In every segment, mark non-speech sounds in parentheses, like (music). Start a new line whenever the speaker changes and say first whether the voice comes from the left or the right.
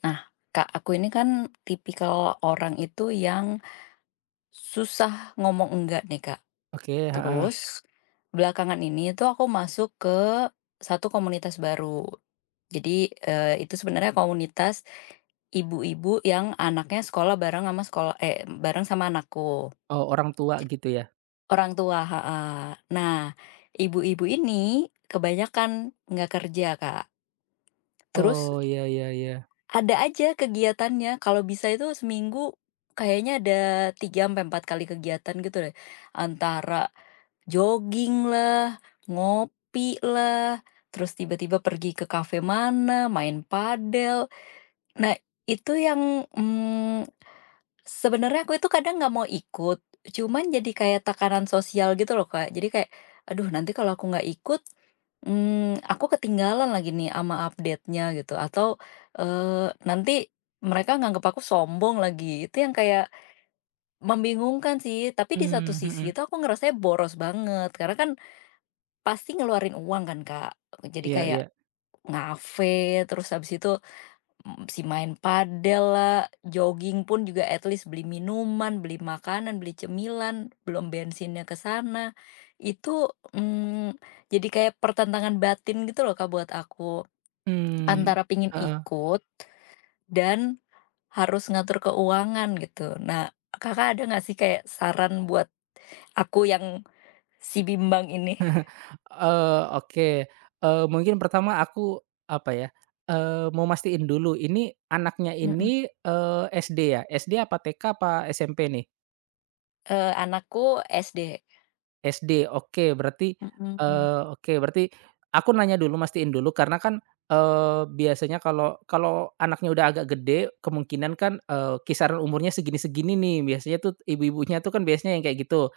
left: Nah, Kak, aku ini kan tipikal orang itu yang susah ngomong enggak nih, Kak.
right: Oke, heeh.
left: Terus belakangan ini tuh aku masuk ke satu komunitas baru. Jadi, itu sebenarnya komunitas ibu-ibu yang anaknya sekolah bareng sama sekolah eh, bareng sama anakku,
right: Oh, orang tua gitu ya?
left: orang tua heeh. Nah, ibu-ibu ini kebanyakan nggak kerja, Kak. Terus
right: Oh, iya iya iya.
left: Ada aja kegiatannya, kalau bisa itu seminggu kayaknya ada 3 sampai 4 kali kegiatan gitu deh. Antara jogging lah, ngopi lah, terus tiba-tiba pergi ke kafe mana, main padel. Nah, itu yang, sebenarnya aku itu kadang nggak mau ikut, cuman jadi kayak tekanan sosial gitu loh, Kak. Jadi kayak, "Aduh, nanti kalau aku nggak ikut." Aku ketinggalan lagi nih ama update-nya gitu atau, nanti mereka nganggep aku sombong lagi. Itu yang kayak membingungkan sih, tapi di satu sisi
right: Mhm.
left: itu aku ngerasanya boros banget karena kan pasti ngeluarin uang kan, Kak. Jadi
right: Iya
left: kayak
right: iya.
left: ngafe, terus habis itu, si main padel lah, jogging pun juga at least beli minuman, beli makanan, beli cemilan, belum bensinnya ke sana. Itu, mmm, jadi kayak pertentangan batin gitu loh, Kak, buat aku.
right: Mmm,
left: Antara pingin
right: heeh.
left: ikut dan harus ngatur keuangan gitu. Nah, Kakak ada nggak sih kayak saran buat aku yang si bimbang ini?
right: Oke. Mungkin pertama aku, apa ya, mau mastiin dulu ini anaknya
left: Mhm,
right: ini, SD ya? SD apa TK apa SMP nih?
left: anakku SD.
right: SD, oke berarti,
left: Mhm,
right: oke berarti aku nanya dulu mastiin dulu karena kan, biasanya kalau kalau anaknya udah agak gede kemungkinan kan, kisaran umurnya segini-segini nih biasanya tuh ibu-ibunya tuh kan biasanya yang kayak gitu.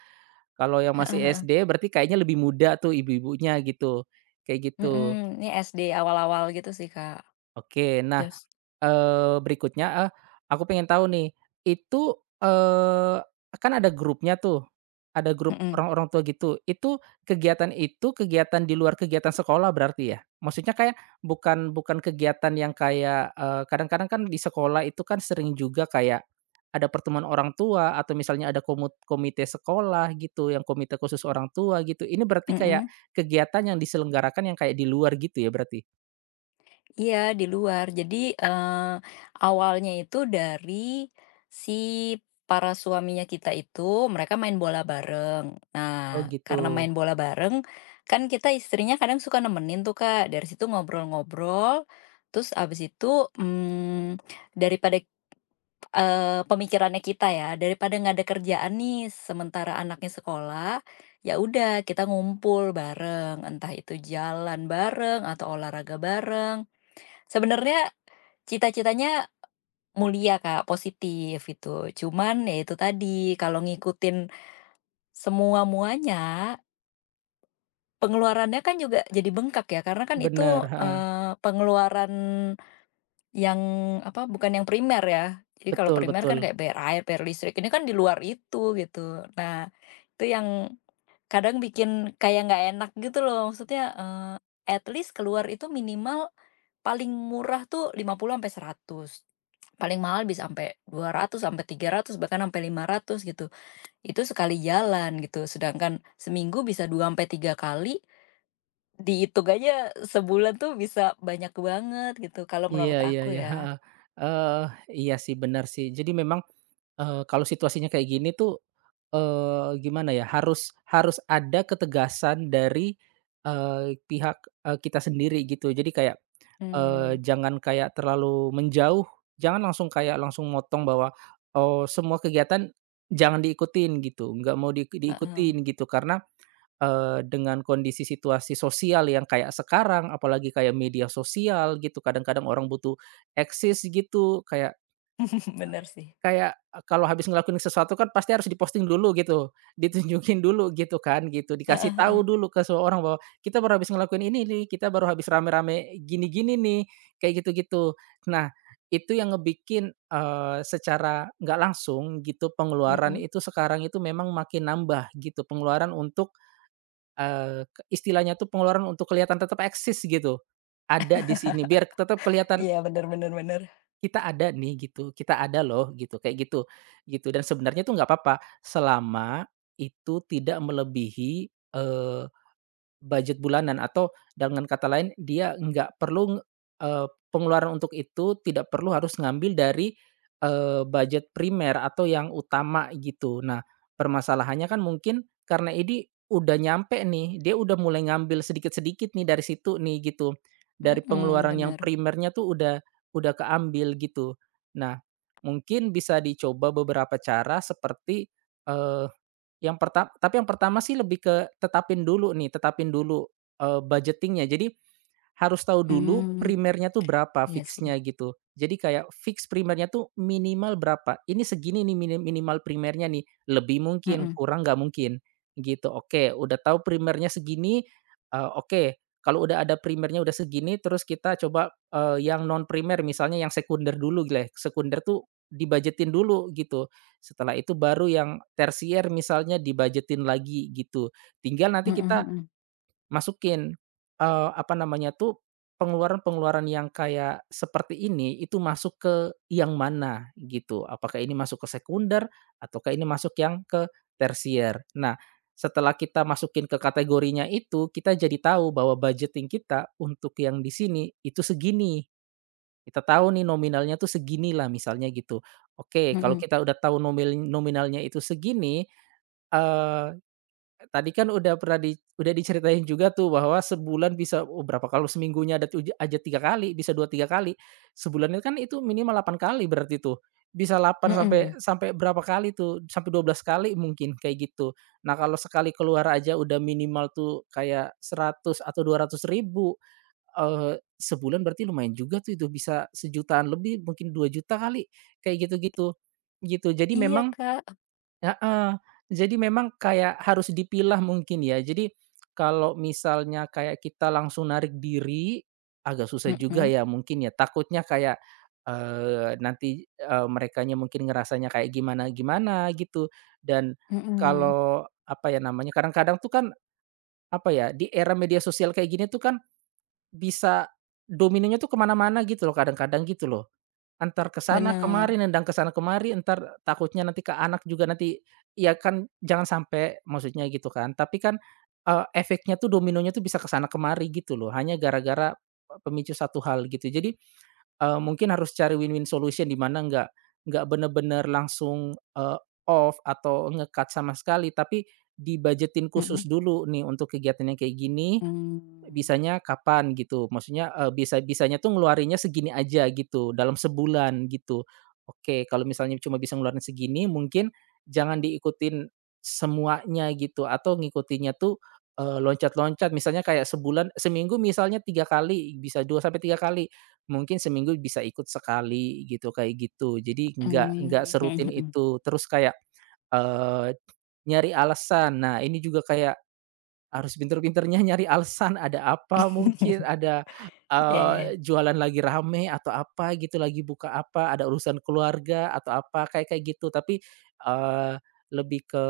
right: Kalau yang
left: heeh
right: masih
left: heeh,
right: SD berarti kayaknya lebih muda tuh ibu-ibunya gitu, kayak gitu.
left: mhm, ini SD awal-awal gitu sih, Kak.
right: Oke, nah.
left: Terus
right: Berikutnya, aku pengen tahu nih, itu, kan ada grupnya tuh, ada grup
left: mhm,
right: orang-orang tua gitu, itu kegiatan di luar kegiatan sekolah berarti ya? Maksudnya kayak bukan bukan kegiatan yang kayak, kadang-kadang kan di sekolah itu kan sering juga kayak ada pertemuan orang tua atau misalnya ada komite sekolah gitu, yang komite khusus orang tua gitu, ini berarti kayak
left: mhm.
right: kegiatan yang diselenggarakan yang kayak di luar gitu ya berarti?
left: Iya, di luar. Jadi, eee, awalnya itu dari si para suaminya kita itu, mereka main bola bareng. Nah,
right: Oh gitu,
left: karena main bola bareng, kan kita istrinya kadang suka nemenin tuh, Kak. Dari situ ngobrol-ngobrol, terus abis itu, mmm, daripada, pemikirannya kita ya, daripada nggak ada kerjaan nih, sementara anaknya sekolah, ya udah kita ngumpul bareng, entah itu jalan bareng atau olahraga bareng. Sebenarnya cita-citanya mulia, Kak, positif itu. Cuman ya itu tadi, kalau ngikutin semua-muanya, pengeluarannya kan juga jadi bengkak ya, karena kan itu,
right: bener, heeh.
left: pengeluaran yang apa, bukan yang primer ya. Jadi kalau
right: Betul
left: primer kan
right: betul.
left: kayak bayar air, bayar listrik, ini kan di luar itu gitu. Nah, itu yang kadang bikin kayak nggak enak gitu loh, maksudnya, at least keluar itu minimal paling murah tuh 50 sampai 100. Paling mahal bisa sampai 200 sampai 300 bahkan sampai 500 gitu. Itu sekali jalan gitu, sedangkan seminggu bisa 2 sampai 3 kali, dihitung aja sebulan tuh bisa banyak banget gitu, kalau
right: Iya
left: menurut
right: iya
left: aku
right: iya,
left: ya.
right: heeh. Eee, iya sih, benar sih. Jadi memang, kalau situasinya kayak gini tuh, gimana ya, harus harus ada ketegasan dari, pihak, kita sendiri gitu. Jadi kayak,
left: Mmm,
right: jangan kayak terlalu menjauh, jangan langsung kayak langsung motong bahwa, oh, semua kegiatan jangan diikutin gitu, nggak mau
left: heeh.
right: diikutin gitu. Karena. Dengan kondisi situasi sosial yang kayak sekarang, apalagi kayak media sosial gitu, kadang-kadang orang butuh eksis gitu, kayak
left: (laughs) Bener sih.
right: kayak eh, kalau habis ngelakuin sesuatu kan pasti harus diposting dulu gitu, (laughs) ditunjukin dulu gitu kan, gitu, dikasih
left: Heeh heeh.
right: tahu dulu ke semua orang bahwa, "Kita baru habis ngelakuin ini nih, kita baru habis rame-rame gini-gini nih," kayak gitu-gitu. Nah, itu yang ngebikin, secara nggak langsung gitu pengeluaran
left: Mhm.
right: itu sekarang itu memang makin nambah gitu, pengeluaran untuk. Ke istilahnya tuh pengeluaran untuk kelihatan tetap eksis gitu, ada di sini biar tetap kelihatan
left: Iya, bener bener bener.
right: kita ada nih gitu, kita ada loh gitu, kayak gitu, gitu. Dan sebenarnya tuh nggak apa-apa selama itu tidak melebihi, eh, budget bulanan, atau dengan kata lain dia nggak perlu, pengeluaran untuk itu tidak perlu harus ngambil dari, budget primer atau yang utama gitu. Nah, permasalahannya kan mungkin karena ini udah nyampe nih, dia udah mulai ngambil sedikit-sedikit nih dari situ nih gitu, dari
left: Mhm,
right: pengeluaran yang
left: bener.
right: primernya tuh udah keambil gitu. Nah, mungkin bisa dicoba beberapa cara seperti, eh, yang perta tapi yang pertama sih lebih ke tetapin dulu nih, budgeting. Jadi, harus tahu dulu
left: Mmm,
right: primernya tuh berapa
left: iya sih.
right: fixnya gitu. Jadi kayak fix primernya tuh minimal berapa, ini segini nih minimal primernya nih, lebih mungkin,
left: Mhm.
right: kurang nggak mungkin, gitu. Oke, udah tahu primernya segini, oke, kalau udah ada primernya udah segini terus kita coba, yang non primer misalnya yang sekunder dulu leh, sekunder tuh dibajetin dulu gitu. Setelah itu baru yang tersier misalnya dibajetin lagi gitu. Tinggal nanti
left: Mhm
right: kita
left: mhm.
right: masukin, apa namanya tuh, pengeluaran-pengeluaran yang kayak seperti ini itu masuk ke yang mana gitu, apakah ini masuk ke sekunder ataukah ini masuk yang ke tersier. Nah, setelah kita masukin ke kategorinya itu, kita jadi tahu bahwa budgeting kita untuk yang di sini itu segini. Kita tahu nih nominalnya tuh segini lah misalnya gitu. Oke, kalau
left: Mhm.
right: kita udah tahu nominalnya itu segini, tadi kan udah pernah udah diceritain juga tuh bahwa sebulan bisa, oh, berapa kalau seminggunya ada aja 3 kali, bisa 2 3 kali. Sebulannya kan itu minimal 8 kali berarti tuh. Bisa delapan sampai
left: Mhm.
right: sampai berapa kali tuh, sampai 12 kali mungkin kayak gitu. Nah, kalau sekali keluar aja udah minimal tuh kayak 100 atau 200.000, eee, sebulan berarti lumayan juga tuh itu bisa sejutaan lebih, mungkin 2.000.000 kali, kayak gitu-gitu, gitu. Jadi
left: Iya,
right: memang.
left: Kak.
right: Heeh. Jadi memang kayak harus dipilah mungkin ya. Jadi kalau misalnya kayak kita langsung narik diri, agak susah juga
left: Mhm.
right: ya mungkin ya. Takutnya kayak, nanti, merekanya mungkin ngerasanya kayak gimana-gimana gitu. Dan
left: Mhm.
right: kalau, apa ya namanya, kadang-kadang tuh kan, apa ya, di era media sosial kayak gini tuh kan bisa dominenya tuh kemana mana-mana gitu loh, kadang-kadang gitu loh. Antar ke sana
left: Bener.
right: kemari, nendang ke sana kemari, entar takutnya nanti ke anak juga nanti ya kan jangan sampai maksudnya gitu kan. Tapi kan, efeknya tuh dominonya tuh bisa ke sana kemari gitu loh, hanya gara-gara pemicu satu hal gitu. Jadi, mungkin harus cari win-win solution di mana nggak bener-bener langsung, off atau ngekat sama sekali, tapi dibajetin
left: Mhm.
right: khusus dulu nih untuk kegiatan yang kayak gini.
left: Mmm.
right: Bisanya kapan gitu, maksudnya, bisanya tuh ngeluarinnya segini aja gitu, dalam sebulan gitu. Oke, kalau misalnya cuma bisa ngeluarin segini mungkin jangan diikutin semuanya gitu, atau ngikutinnya tuh, loncat-loncat misalnya kayak sebulan seminggu misalnya 3 kali, bisa 2 sampai 3 kali, mungkin seminggu bisa ikut sekali gitu, kayak gitu. Jadi nggak
left: Mmm, mhm
right: serutin
left: mhm.
right: itu, terus kayak, eee, nyari alasan. Nah, ini juga kayak harus pinter-pinternya nyari alasan, ada apa mungkin, ada,
left: Iya iya.
right: jualan lagi rame atau apa gitu, lagi buka apa, ada urusan keluarga atau apa, kayak kayak gitu. Tapi, eee, lebih ke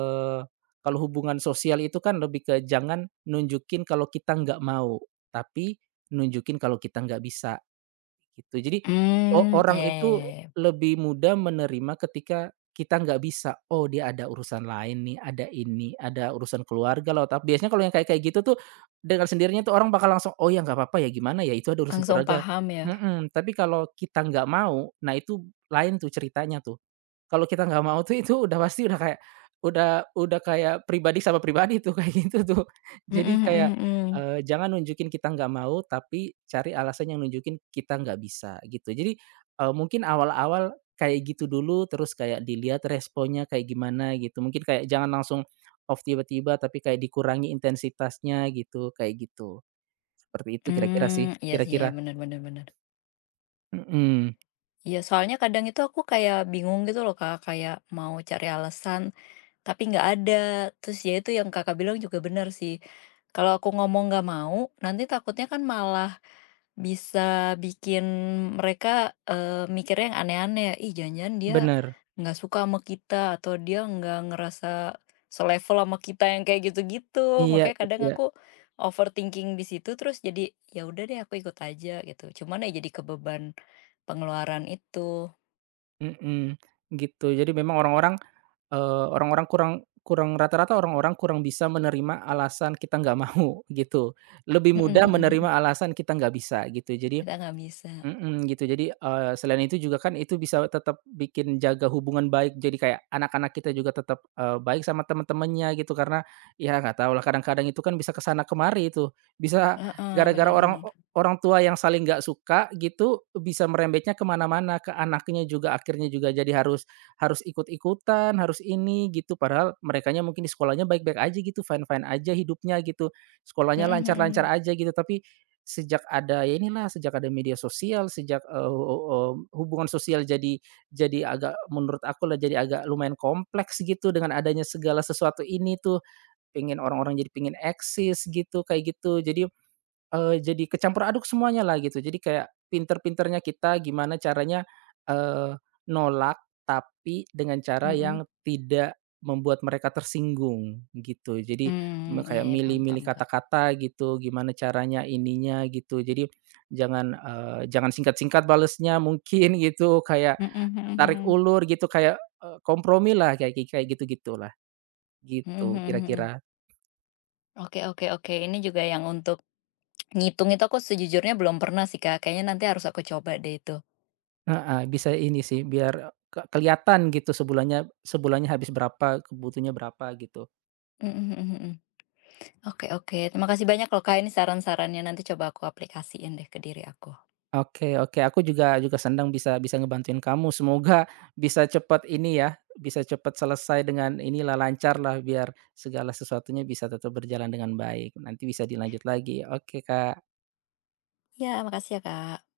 right: kalau hubungan sosial itu kan lebih ke jangan nunjukin kalau kita nggak mau, tapi nunjukin kalau kita nggak bisa gitu. Jadi
left: Mmm, iya
right: orang
left: iya
right: itu
left: iya iya.
right: lebih mudah menerima ketika kita nggak bisa, "Oh, dia ada urusan lain nih, ada ini, ada urusan keluarga loh." Tapi biasanya kalau yang kayak kayak gitu tuh dengan sendirinya tuh orang bakal langsung, "Oh ya nggak apa-apa ya gimana ya itu ada urusan
left: Langsung
right: keluarga."
left: paham ya.
right: Mhm, tapi kalau kita nggak mau, nah itu lain tuh ceritanya tuh. Kalau kita nggak mau tuh itu udah pasti udah udah kayak pribadi sama pribadi tuh (laughs) kayak gitu tuh.
left: Mhm
right: Jadi
left: mhm
right: kayak,
left: mhm.
right: jangan nunjukin kita nggak mau, tapi cari alasan yang nunjukin kita nggak bisa gitu. Jadi, mungkin awal-awal kayak gitu dulu, terus kayak dilihat responnya kayak gimana gitu. Mungkin kayak jangan langsung off tiba-tiba, tapi kayak dikurangi intensitasnya gitu, kayak gitu. Seperti itu kira-kira sih,
left: Mmm, iya sih,
right: kira-kira.
left: bener bener bener.
right: Mhm,
left: Iya, soalnya kadang itu aku kayak bingung gitu loh, Kak, kayak mau cari alasan, tapi nggak ada. Terus ya itu yang Kakak bilang juga bener sih. Kalau aku ngomong nggak mau, nanti takutnya kan malah bisa bikin mereka, mikirnya yang aneh-aneh ya, "Ih, jangan-jangan dia
right: bener.
left: nggak suka sama kita atau dia nggak ngerasa selevel sama kita," yang kayak gitu-gitu.
right: Iya
left: Makanya kadang
right: iya,
left: aku overthinking di situ terus jadi, "Ya udah deh aku ikut aja," gitu. Cuman ya jadi kebeban pengeluaran itu.
right: mhm, gitu. Jadi memang orang-orang. Eee, orang-orang kurang kurang rata-rata orang-orang kurang bisa menerima alasan kita nggak mau (laughs) gitu, lebih
left: Mhm
right: mudah
left: mhm mhm.
right: menerima
left: Mhm.
right: alasan kita nggak bisa gitu. Jadi.
left: Kita nggak bisa.
right: Mhm, gitu. Jadi, selain itu juga kan itu bisa tetap bikin jaga hubungan baik, jadi kayak anak-anak kita juga tetap, baik sama teman-temannya gitu karena ya nggak tahu lah kadang-kadang itu kan bisa kesana kemari itu. Bisa
left: Heeh,
right: gara-gara
left: bener
right: orang
left: bener.
right: orang tua yang saling nggak suka gitu, bisa merembetnya kemana mana-mana, ke anaknya juga akhirnya juga jadi harus harus ikut-ikutan, harus ini gitu, padahal merekanya mungkin di sekolahnya baik-baik aja gitu, fine-fine aja hidupnya gitu,
left: Mhm
right: sekolahnya lancar-lancar
left: mhm.
right: aja gitu, tapi. Sejak ada ya inilah, sejak ada media sosial, sejak, hubungan sosial jadi agak menurut aku lah jadi agak lumayan kompleks gitu dengan adanya segala sesuatu ini tuh, pengen orang-orang jadi pengen eksis gitu, kayak gitu. Jadi kecampur aduk semuanya lah gitu. Jadi kayak pinter-pinternya kita gimana caranya, eee, nolak tapi dengan cara
left: Mhm.
right: yang tidak membuat mereka tersinggung gitu. Jadi
left: Mmm, iya
right: kayak
left: iya, paham paham,
right: milih-milih
left: Kak.
right: kata-kata gitu, gimana caranya ininya gitu. Jadi jangan singkat-singkat balesnya mungkin (laughs) gitu, kayak
left: Mhm mhm
right: tarik
left: mhm.
right: ulur gitu, kayak, kompromi lah, kayak kayak gitu-gitulah,
left: Mhm mhm mhm.
right: gitu
left: Mhm, mhm.
right: kira-kira.
left: Oke oke oke, ini juga yang untuk ngitung itu aku sejujurnya belum pernah sih, Kak, kayaknya nanti harus aku coba deh itu.
right: Heeh, bisa ini sih biar kelihatan gitu sebulannya sebulannya habis berapa, kebutuhnya berapa gitu.
left: Mhm mhm mhm. Mhm. Oke oke, terima kasih banyak loh, Kak, ini saran-sarannya nanti coba aku aplikasiin deh ke diri aku.
right: Oke oke, aku juga juga senang bisa bisa ngebantuin kamu. Semoga (laughs) bisa cepat ini ya, bisa cepat selesai dengan inilah, lancar lah biar segala sesuatunya bisa tetap berjalan dengan baik. Nanti bisa dilanjut lagi. Oke, Kak.
left: Ya makasih ya, Kak.